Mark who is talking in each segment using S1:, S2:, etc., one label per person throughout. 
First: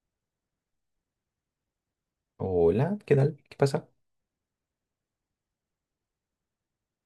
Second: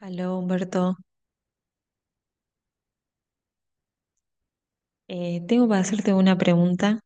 S1: Aló, Humberto.
S2: Hola, ¿qué tal? ¿Qué pasa?
S1: Tengo para hacerte una pregunta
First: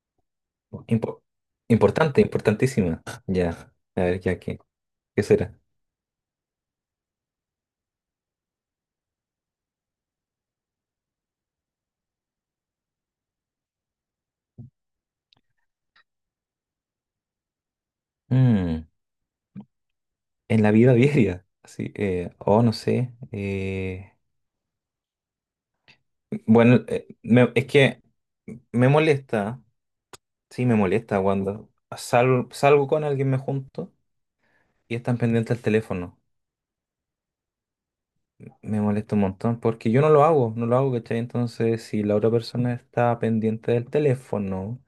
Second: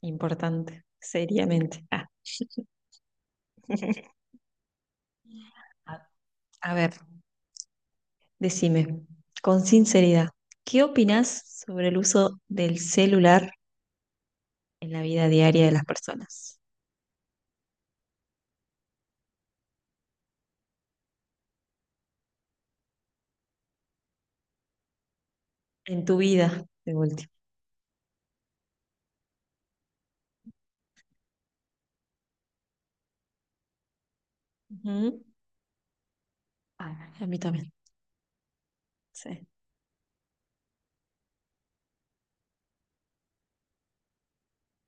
S1: importante,
S2: Impo-
S1: seriamente. Ah.
S2: importante, importantísima. Ya, a ver, ya, ¿qué será?
S1: A a ver, decime, con sinceridad, ¿qué opinás sobre el uso del celular en la vida diaria de las personas?
S2: Mm, en la vida diaria, así, oh, no sé. eh,
S1: En tu vida,
S2: bueno,
S1: de último.
S2: es que me molesta, sí, me molesta cuando salgo con alguien, me junto y están
S1: Ujú.
S2: pendientes al teléfono.
S1: Ah, a mí también,
S2: Me molesta un
S1: sí.
S2: montón porque yo no lo hago, no lo hago, ¿cachai? Entonces, si la otra persona está pendiente del teléfono,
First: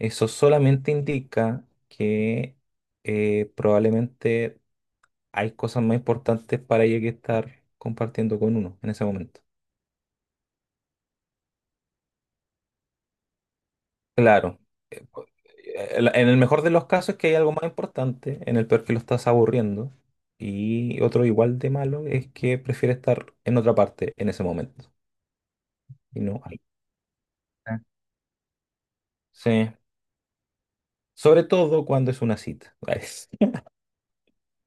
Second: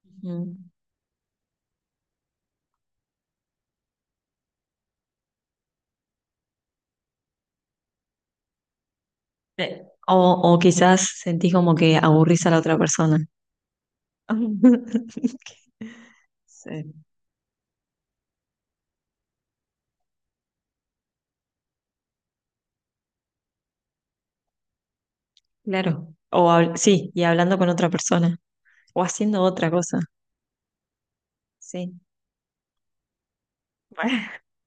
S2: eso
S1: Ujú.
S2: solamente indica que probablemente hay cosas más importantes para ella que estar compartiendo con uno en ese momento.
S1: O quizás sentís como que aburrís a la otra persona.
S2: Claro, en el mejor de los
S1: Sí.
S2: casos es que hay algo más importante, en el peor que lo estás aburriendo, y otro igual de malo es que prefiere estar en otra parte en ese momento
S1: Claro.
S2: y no
S1: O
S2: ahí.
S1: hab- sí, y hablando con
S2: Ah.
S1: otra persona o haciendo
S2: Sí.
S1: otra cosa.
S2: Sobre todo
S1: Sí.
S2: cuando es una cita. Ay,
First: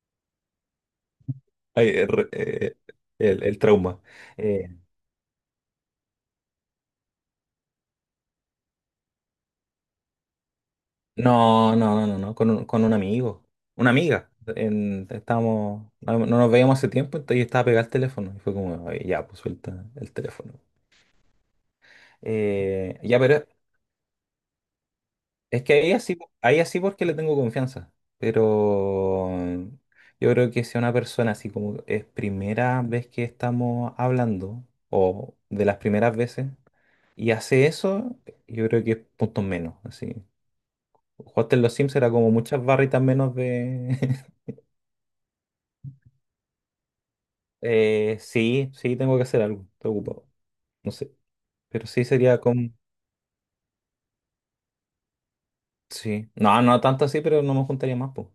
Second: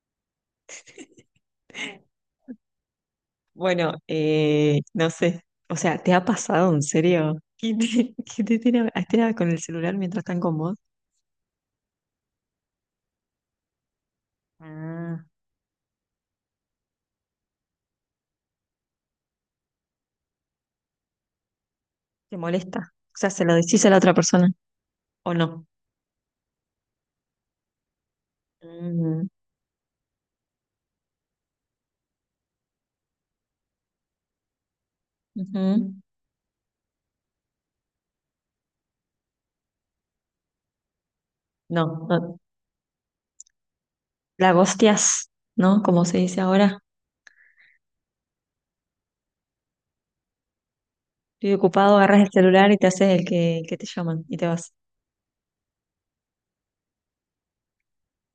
S2: ay, eh, re- eh, el
S1: Bueno,
S2: trauma. Eh,
S1: no sé. O sea, ¿te ha pasado en serio que te, que te tiene a- estén a- con el celular mientras están con vos?
S2: no, no, no, no, no, con un amigo, una amiga.
S1: Ah.
S2: Estábamos, no, no nos veíamos hace tiempo entonces y estaba pegado al teléfono. Y fue como, "Ay, ya, pues suelta el teléfono."
S1: ¿Te molesta?
S2: Eh,
S1: O
S2: ya,
S1: sea, ¿se
S2: pero
S1: lo decís a la otra persona o
S2: es
S1: no?
S2: que ahí así porque le tengo confianza.
S1: Mm,
S2: Pero yo creo que si una persona así como es primera vez que estamos hablando, o de las
S1: ujú.
S2: primeras veces, y hace eso, yo creo que es puntos menos, así. Jugaste en los Sims
S1: No,
S2: era como
S1: no.
S2: muchas barritas menos de...
S1: La gostias, ¿no? Como se dice ahora.
S2: Sí, sí, tengo que hacer algo, estoy ocupado, no sé,
S1: Estoy
S2: pero
S1: ocupado,
S2: sí
S1: agarras el
S2: sería
S1: celular y
S2: con...
S1: te haces el que te llaman y te vas.
S2: Sí, no, no tanto así, pero no me juntaría más, pues.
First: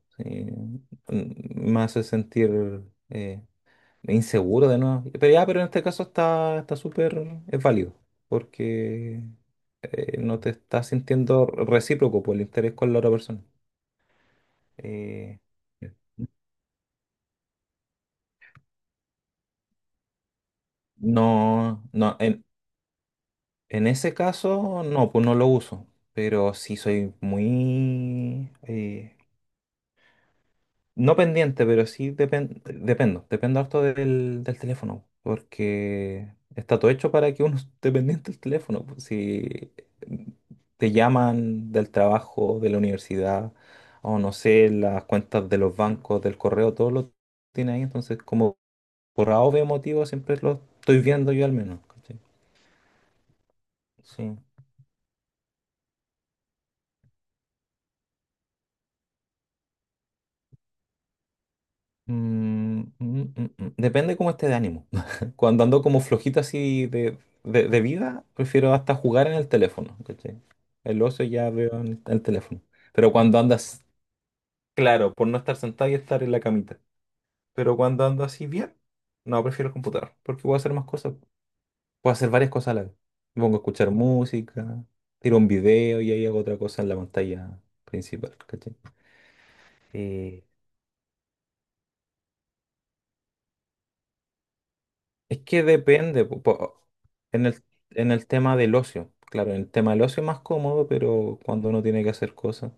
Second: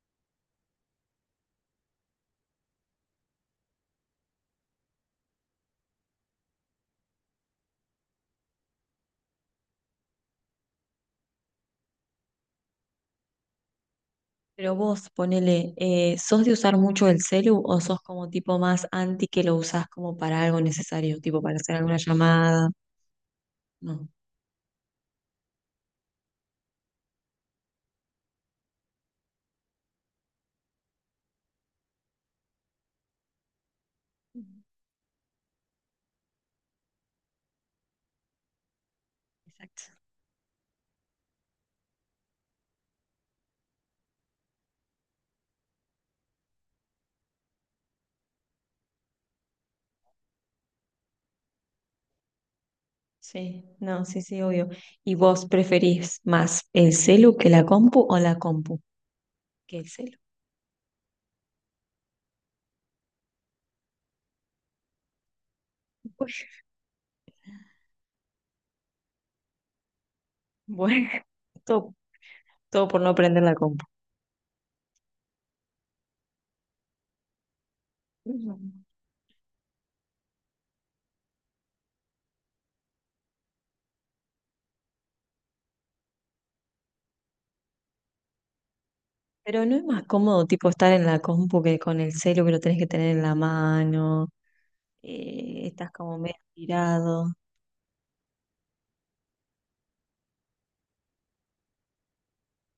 S2: Me hace sentir eh, inseguro de nuevo. Pero ya, pero en este caso está súper, es válido, porque no te estás sintiendo recíproco por el interés con la otra persona.
S1: Pero vos,
S2: Eh,
S1: ponele, ¿sos de usar mucho el celu o sos como tipo más anti que lo usás como para algo necesario, tipo para hacer
S2: no,
S1: alguna
S2: no, en,
S1: llamada?
S2: En
S1: No.
S2: ese caso, no, pues no lo uso, pero sí soy muy... no pendiente, pero sí dependo harto del teléfono, porque está todo hecho para que uno esté pendiente del teléfono, pues. Si
S1: Exacto.
S2: te llaman del trabajo, de la universidad, o no sé, las cuentas de los bancos, del correo, todo lo tiene ahí, entonces como por A o B motivo siempre lo estoy viendo yo al menos. ¿Cachai?
S1: Sí, no, sí,
S2: Sí.
S1: sí, obvio. ¿Y vos preferís más el celu que la compu o la compu que el celu?
S2: Mm. Depende cómo esté de ánimo. Cuando ando como
S1: Uy,
S2: flojito así de vida, prefiero hasta jugar en el teléfono, ¿cachai? El
S1: bueno,
S2: oso ya veo
S1: todo,
S2: en el teléfono.
S1: todo por
S2: Pero
S1: no
S2: cuando
S1: prender la compu.
S2: andas, claro, por no estar sentado y estar en la camita. Pero cuando ando así bien,
S1: Mm.
S2: no, prefiero el computador, porque puedo hacer más cosas. Puedo hacer varias cosas a la vez. Me pongo a escuchar música, tiro un video y ahí hago otra cosa en la pantalla principal, ¿cachai?
S1: Pero no es más
S2: Eh,
S1: cómodo tipo estar en la compu que con el celu que lo tenés que tener en la mano,
S2: Es que
S1: estás como
S2: depende,
S1: medio tirado.
S2: en el, en el tema del ocio. Claro, en el tema del ocio es más cómodo, pero cuando uno tiene que hacer cosas,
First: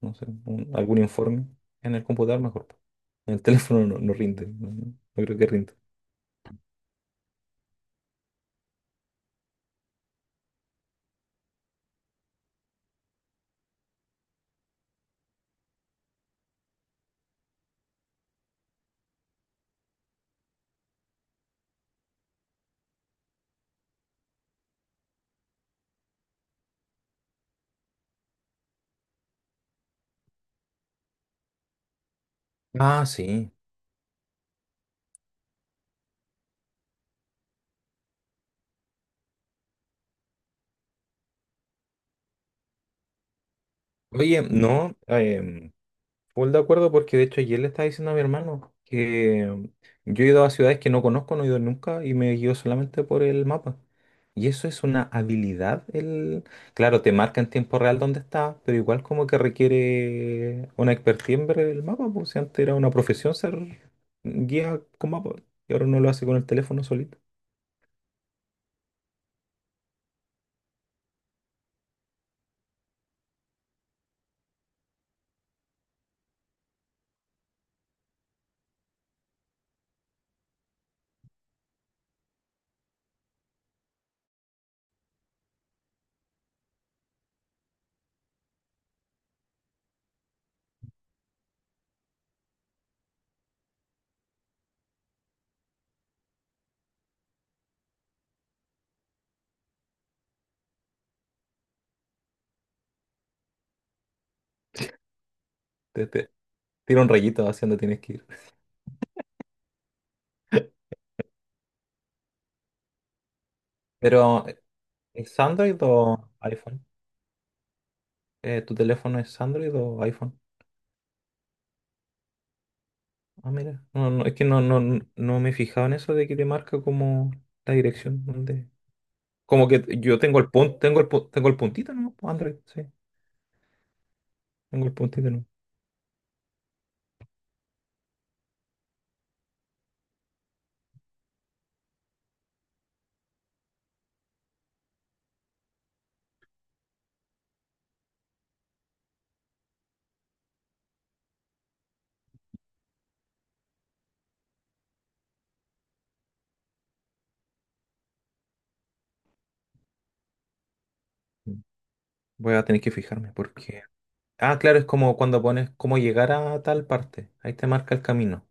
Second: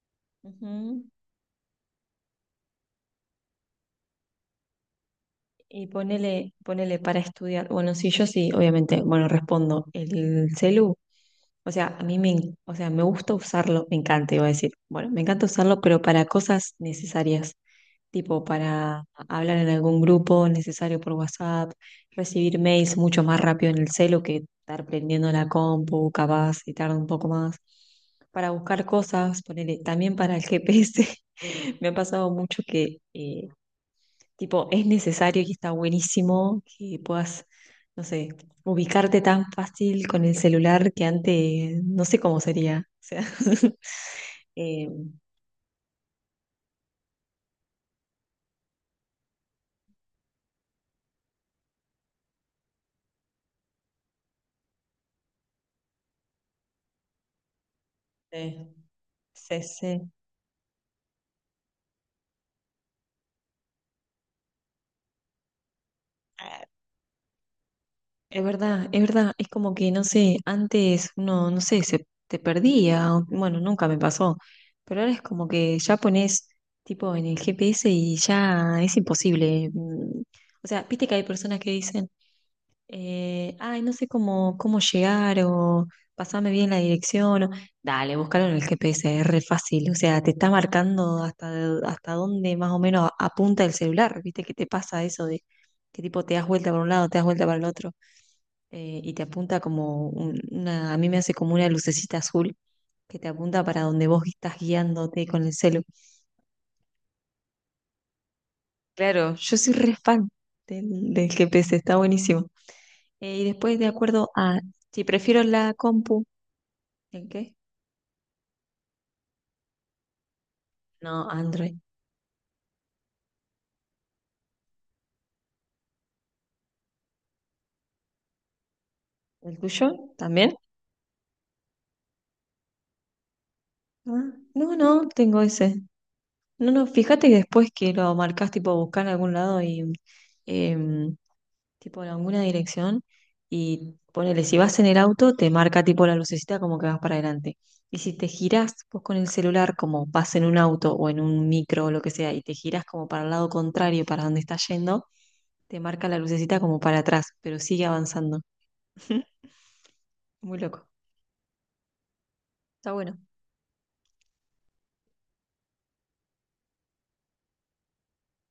S2: no sé, algún
S1: Ujú.
S2: informe en el computador mejor, po. En el teléfono no, no rinde, no, no creo que rinda.
S1: Y ponele, ponele para estudiar. Bueno, sí, yo sí, obviamente, bueno, respondo el celu. O sea, a mí me, en- o sea, me gusta usarlo, me encanta, iba a decir. Bueno, me encanta usarlo, pero para cosas necesarias, tipo para hablar en algún grupo necesario por WhatsApp, recibir mails mucho más rápido en el celu que estar prendiendo la compu, capaz, y tarda un poco más. Para buscar cosas, ponele, también para el GPS. Me ha pasado mucho que
S2: Ah, sí.
S1: tipo, es necesario y está buenísimo que puedas, no sé, ubicarte tan fácil con el celular que antes, no sé cómo sería. O sea,
S2: Oye,
S1: eh,
S2: no, full de acuerdo porque de hecho ayer le estaba diciendo a mi hermano que yo he ido a ciudades que no conozco, no he ido nunca y me guío solamente por el mapa. Y eso es una habilidad. El... Claro, te marca en tiempo real dónde estás,
S1: sí,
S2: pero igual como que
S1: sí, sí.
S2: requiere una expertise en ver el mapa, pues si antes era una profesión ser guía con mapa y ahora uno lo hace con el
S1: Ah,
S2: teléfono solito.
S1: es verdad, es verdad. Es como que, no sé, antes uno, no sé, se te perdía. O- bueno, nunca me pasó. Pero ahora es como que ya pones tipo en el GPS y ya es imposible. O sea, viste que hay personas que dicen ay, no sé cómo, cómo llegar o pasame bien la dirección. O- dale, búscalo en el GPS, es re fácil. O sea, te está marcando hasta, de- hasta dónde más o menos apunta el celular. ¿Viste que te pasa eso de que tipo te das vuelta para un lado, te das vuelta para el otro? Y te apunta como un- una, a mí me hace como una lucecita azul que te apunta para donde vos estás guiándote con el celu.
S2: Te tira un rayito hacia dónde tienes que ir.
S1: Claro, yo soy re fan del GPS, está buenísimo. Y después, de acuerdo
S2: Pero,
S1: a si
S2: ¿es
S1: prefiero la
S2: Android
S1: compu.
S2: o iPhone?
S1: ¿El qué?
S2: ¿Tu teléfono es Android o iPhone?
S1: No, Android.
S2: Ah, mira. No, no, es que no, no, no me he fijado en eso de que te marca como la dirección donde.
S1: ¿El
S2: Como que
S1: tuyo
S2: yo tengo el
S1: también?
S2: punto, tengo el puntito, ¿no? Android, sí.
S1: Ah, no,
S2: Tengo el
S1: no,
S2: puntito,
S1: tengo
S2: ¿no?
S1: ese. No, no, fíjate que después que lo marcas, tipo buscar en algún lado y em, tipo en alguna dirección y ponele, si vas en el auto, te marca tipo la lucecita como que vas para adelante. Y si te girás vos con el celular, como vas en un auto o en un micro o lo que sea, y te girás como para el lado contrario, para donde estás yendo, te marca la lucecita como para atrás, pero sigue avanzando. Muy loco.
S2: Mm. Voy a tener que
S1: Está bueno.
S2: fijarme porque. Ah, claro, es como cuando pones cómo llegar a tal parte. Ahí te marca el camino.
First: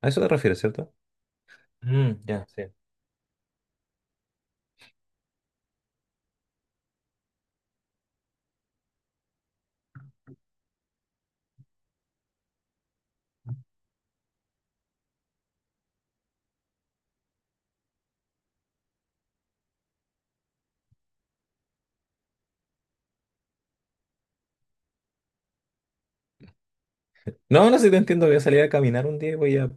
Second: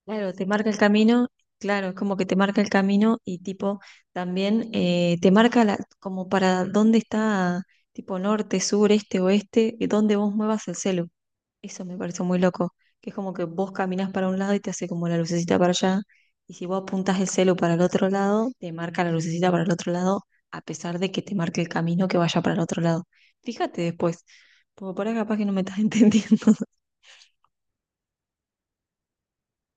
S2: A eso te
S1: Claro, te
S2: refieres,
S1: marca el
S2: ¿cierto?
S1: camino, claro, es
S2: Mm,
S1: como que te
S2: ya,
S1: marca
S2: sí.
S1: el camino y tipo también te marca la, como para dónde está tipo norte, sur, este, oeste, y dónde vos muevas el celu. Eso me pareció muy loco, que es como que vos caminás para un lado y te hace como la lucecita para allá, y si vos apuntás el celu para el otro lado, te marca la lucecita para el otro lado, a pesar de que te marque el camino que vaya para el otro lado. Fíjate después, porque por ahí capaz que no me estás entendiendo.
S2: No, no sé si te entiendo. Voy a salir a caminar un día y voy a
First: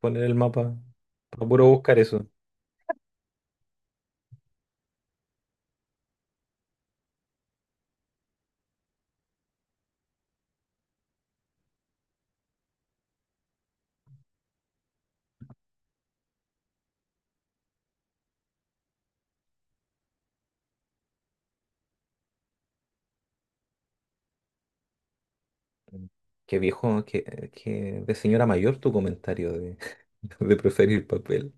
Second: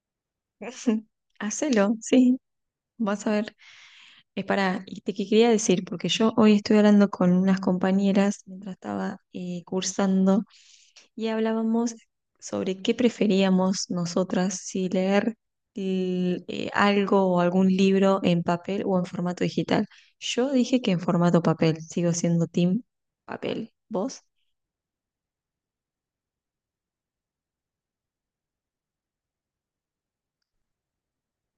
S2: poner el mapa. Procuro
S1: Hacelo,
S2: buscar eso.
S1: sí, vas a ver. Es para, y te que quería decir, porque yo hoy estoy hablando con unas compañeras mientras estaba cursando y hablábamos sobre qué preferíamos nosotras, si leer l- algo o algún libro en papel o en formato digital. Yo dije que en formato papel, sigo siendo team papel. ¿Vos?
S2: Mm. Qué viejo, qué de señora mayor tu comentario de, de preferir papel.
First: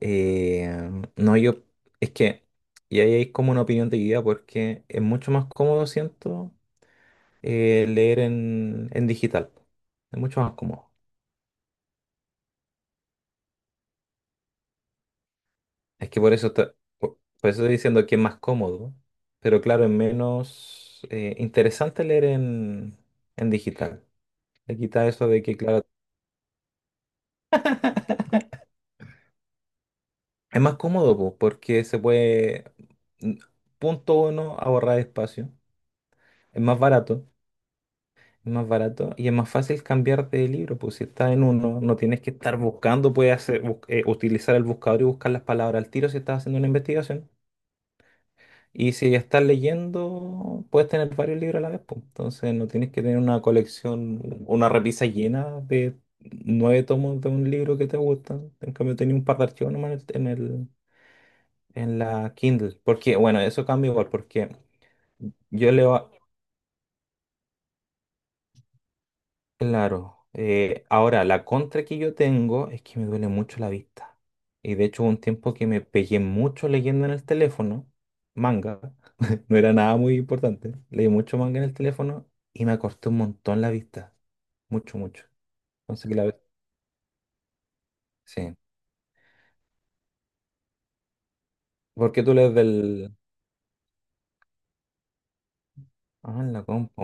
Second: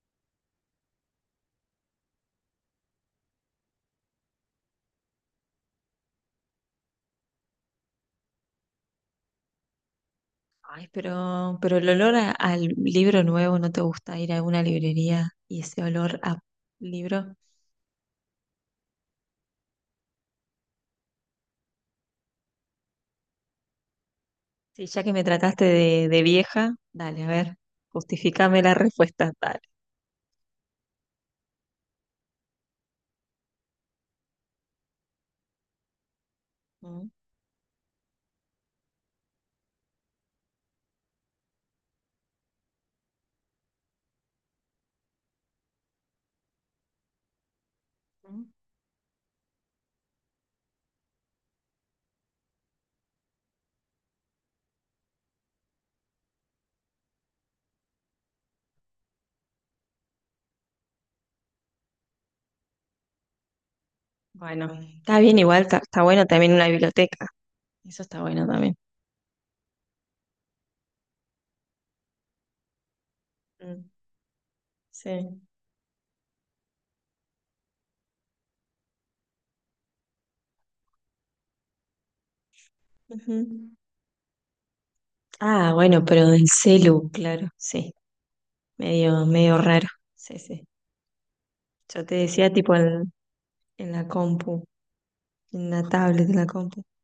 S2: Eh, no, yo, es que, y ahí hay como una opinión dividida porque es mucho más cómodo, siento, leer en, digital. Es mucho más
S1: Ay,
S2: cómodo.
S1: pero el olor a- al libro nuevo, ¿no te gusta ir a una librería y ese
S2: Es
S1: olor
S2: que por
S1: a
S2: eso, está- por,
S1: libro?
S2: por eso estoy diciendo que es más cómodo, pero claro, es menos interesante leer en digital. Le
S1: Sí, ya
S2: quita
S1: que me
S2: eso de que,
S1: trataste
S2: claro,
S1: de vieja, dale, a ver, justifícame la respuesta, dale.
S2: es más cómodo, po, porque se puede, mm, punto uno, ahorrar espacio. Es más
S1: Mm,
S2: barato. Es más barato y es más fácil cambiar de libro, pues si estás en uno, no tienes que estar buscando, puedes hacer, utilizar el buscador y buscar las palabras al tiro si estás haciendo una investigación.
S1: mm.
S2: Y si ya estás leyendo, puedes tener varios libros a la vez, pues. Entonces no tienes que tener una colección, una repisa llena de nueve tomos de un libro que te gusta. En cambio, tenía un par de archivos nomás en el, en la Kindle. Porque, bueno, eso cambia igual, porque
S1: Bueno, está bien igual,
S2: yo
S1: está, está
S2: leo.
S1: bueno también una biblioteca, eso está bueno también.
S2: Claro. Ahora, la contra que yo tengo es que me duele mucho la
S1: Mm,
S2: vista. Y de hecho, hubo un
S1: sí.
S2: tiempo que me pegué mucho leyendo en el teléfono, manga, no era nada muy importante. Leí mucho manga en el teléfono y me acorté un
S1: Ujú.
S2: montón la vista. Mucho, mucho.
S1: Ah, bueno,
S2: Entonces,
S1: pero del celu, claro, sí,
S2: sí.
S1: medio, medio raro, sí, sí. Yo
S2: ¿Por
S1: te
S2: qué tú
S1: decía
S2: lees
S1: tipo
S2: del?
S1: en la compu, en la tablet de
S2: Ah,
S1: la
S2: en la
S1: compu.
S2: compu.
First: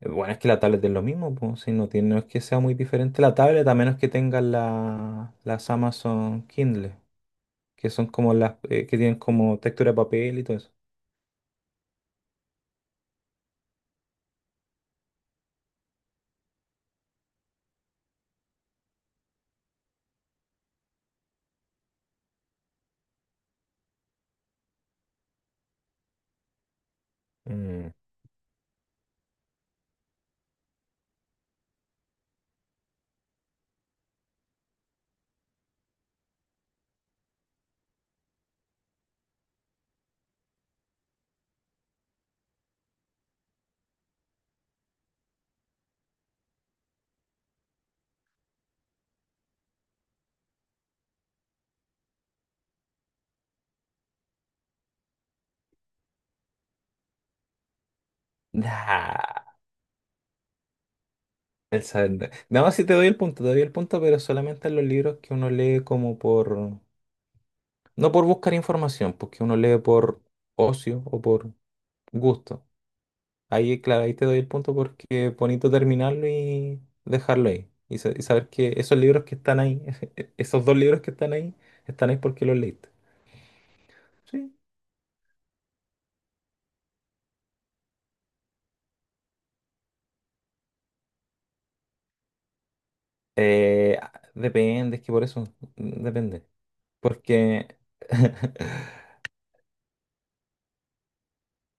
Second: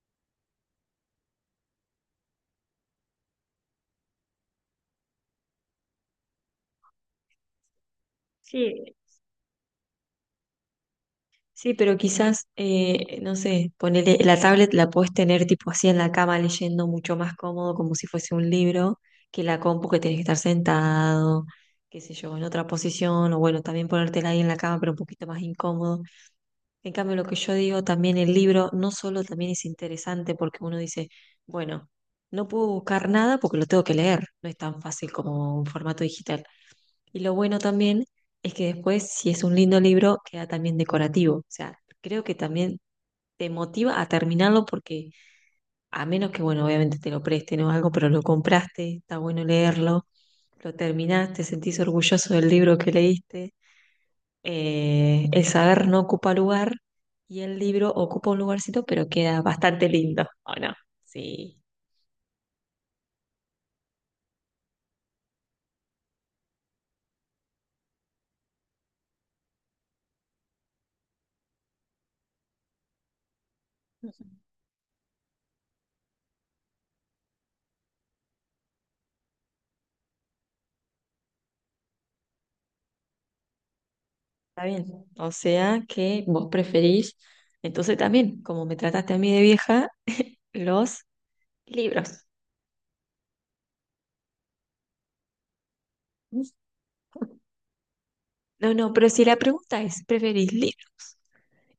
S2: Bueno, es que la tablet es lo mismo, pues, si no tiene, no es que sea muy diferente la tablet, a menos que tengas las Amazon Kindle, que son como las
S1: Sí,
S2: que tienen como textura de papel y todo eso.
S1: sí, pero quizás, no sé, ponele, la tablet la puedes tener tipo así en la cama leyendo mucho más cómodo, como si fuese un libro, que la compu que tenés que estar sentado, qué sé yo, en otra posición, o bueno, también ponértela ahí en la cama, pero un poquito más incómodo. En cambio, lo que yo digo,
S2: Mm,
S1: también el libro no solo también es interesante porque uno dice, bueno, no puedo buscar nada porque lo tengo que leer, no es tan fácil como un formato digital. Y lo bueno también es que después, si es un lindo libro, queda también decorativo. O sea, creo que también te motiva a terminarlo porque a menos que, bueno, obviamente te lo presten o algo, pero lo compraste, está bueno leerlo, lo terminaste, sentís orgulloso del libro que leíste. El saber no ocupa lugar y el libro ocupa un lugarcito, pero queda
S2: nah,
S1: bastante lindo, ¿o no? Sí.
S2: No, sí te doy el punto, te doy el punto, pero solamente en los libros que uno lee como por... No por buscar información, porque uno lee por ocio o por gusto. Ahí, claro, ahí
S1: Ujú.
S2: te doy el punto porque es bonito terminarlo y dejarlo ahí. Y saber que esos libros que están ahí, esos dos libros que están ahí porque los leíste. Sí.
S1: Está bien. O sea que vos preferís, entonces también, como me trataste a mí de vieja, los libros.
S2: Eh, depende, es que por eso, depende. Porque
S1: No, no, pero si la pregunta es, ¿preferís libro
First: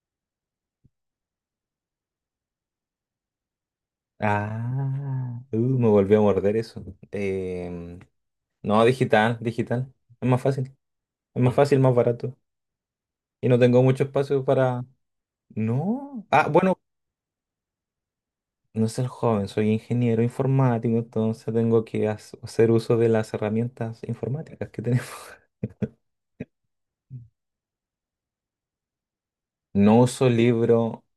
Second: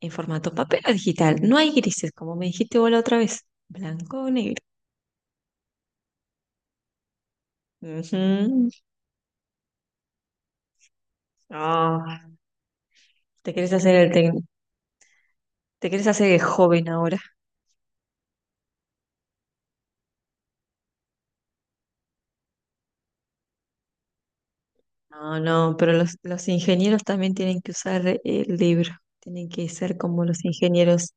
S1: en formato papel o digital? No hay grises, como me dijiste vos la otra vez. Blanco o negro.
S2: Ah, me volvió a morder eso. Em,
S1: Ujú.
S2: no, digital, digital. Es más fácil. Es más fácil, más
S1: Ah,
S2: barato. Y
S1: te
S2: no
S1: querés
S2: tengo
S1: hacer
S2: mucho
S1: el tec-
S2: espacio para...
S1: te querés
S2: No.
S1: hacer el
S2: Ah, bueno,
S1: joven ahora.
S2: no soy joven, soy ingeniero informático, entonces tengo que hacer uso de las herramientas informáticas que tenemos.
S1: No, no, pero los ingenieros también tienen que usar el libro. Tienen que ser
S2: No
S1: como
S2: uso
S1: los
S2: libro
S1: ingenieros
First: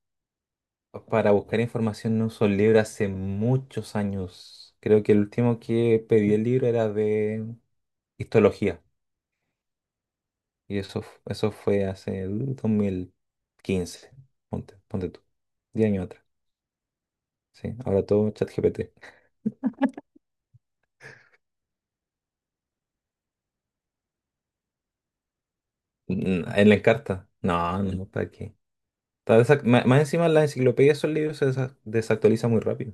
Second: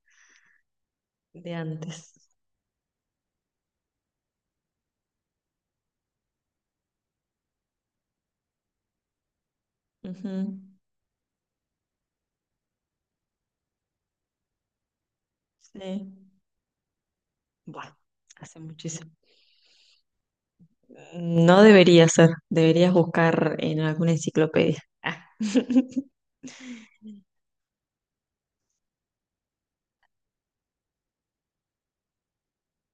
S2: para
S1: de
S2: buscar
S1: antes.
S2: información, no uso libro hace muchos años. Creo que el último que pedí el libro era de histología.
S1: Ujú.
S2: Y eso, eso fue hace 2015, ponte tú, 10 años
S1: Sí.
S2: atrás. Sí,
S1: Bueno,
S2: ahora todo
S1: hace
S2: ChatGPT.
S1: muchísimo. No debería ser, deberías buscar en alguna enciclopedia. Ah.
S2: ¿En la Encarta? No, no, no, ¿para qué? Más encima las enciclopedias, esos libros se desactualizan muy rápido.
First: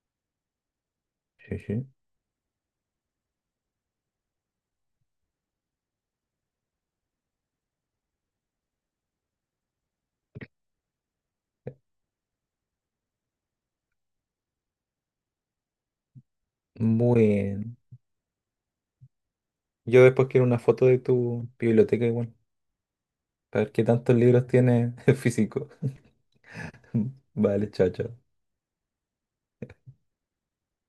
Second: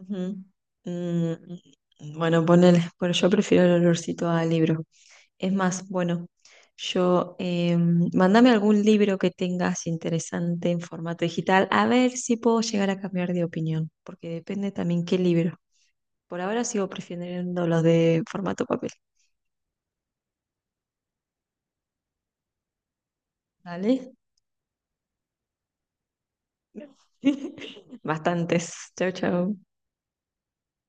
S1: Ujú.
S2: Sí, sí.
S1: Mm, bueno, ponele, pero yo prefiero el olorcito a libro. Es más, bueno, yo mándame algún libro que tengas interesante en formato digital, a ver si puedo llegar a cambiar de opinión, porque depende también qué libro. Por ahora sigo prefiriendo
S2: Bueno,
S1: los de formato papel,
S2: yo después quiero una foto de tu biblioteca igual, para ver qué
S1: ¿vale?
S2: tantos libros tienes físicos. Vale, chao, chao.
S1: Bastantes. Chau, chau.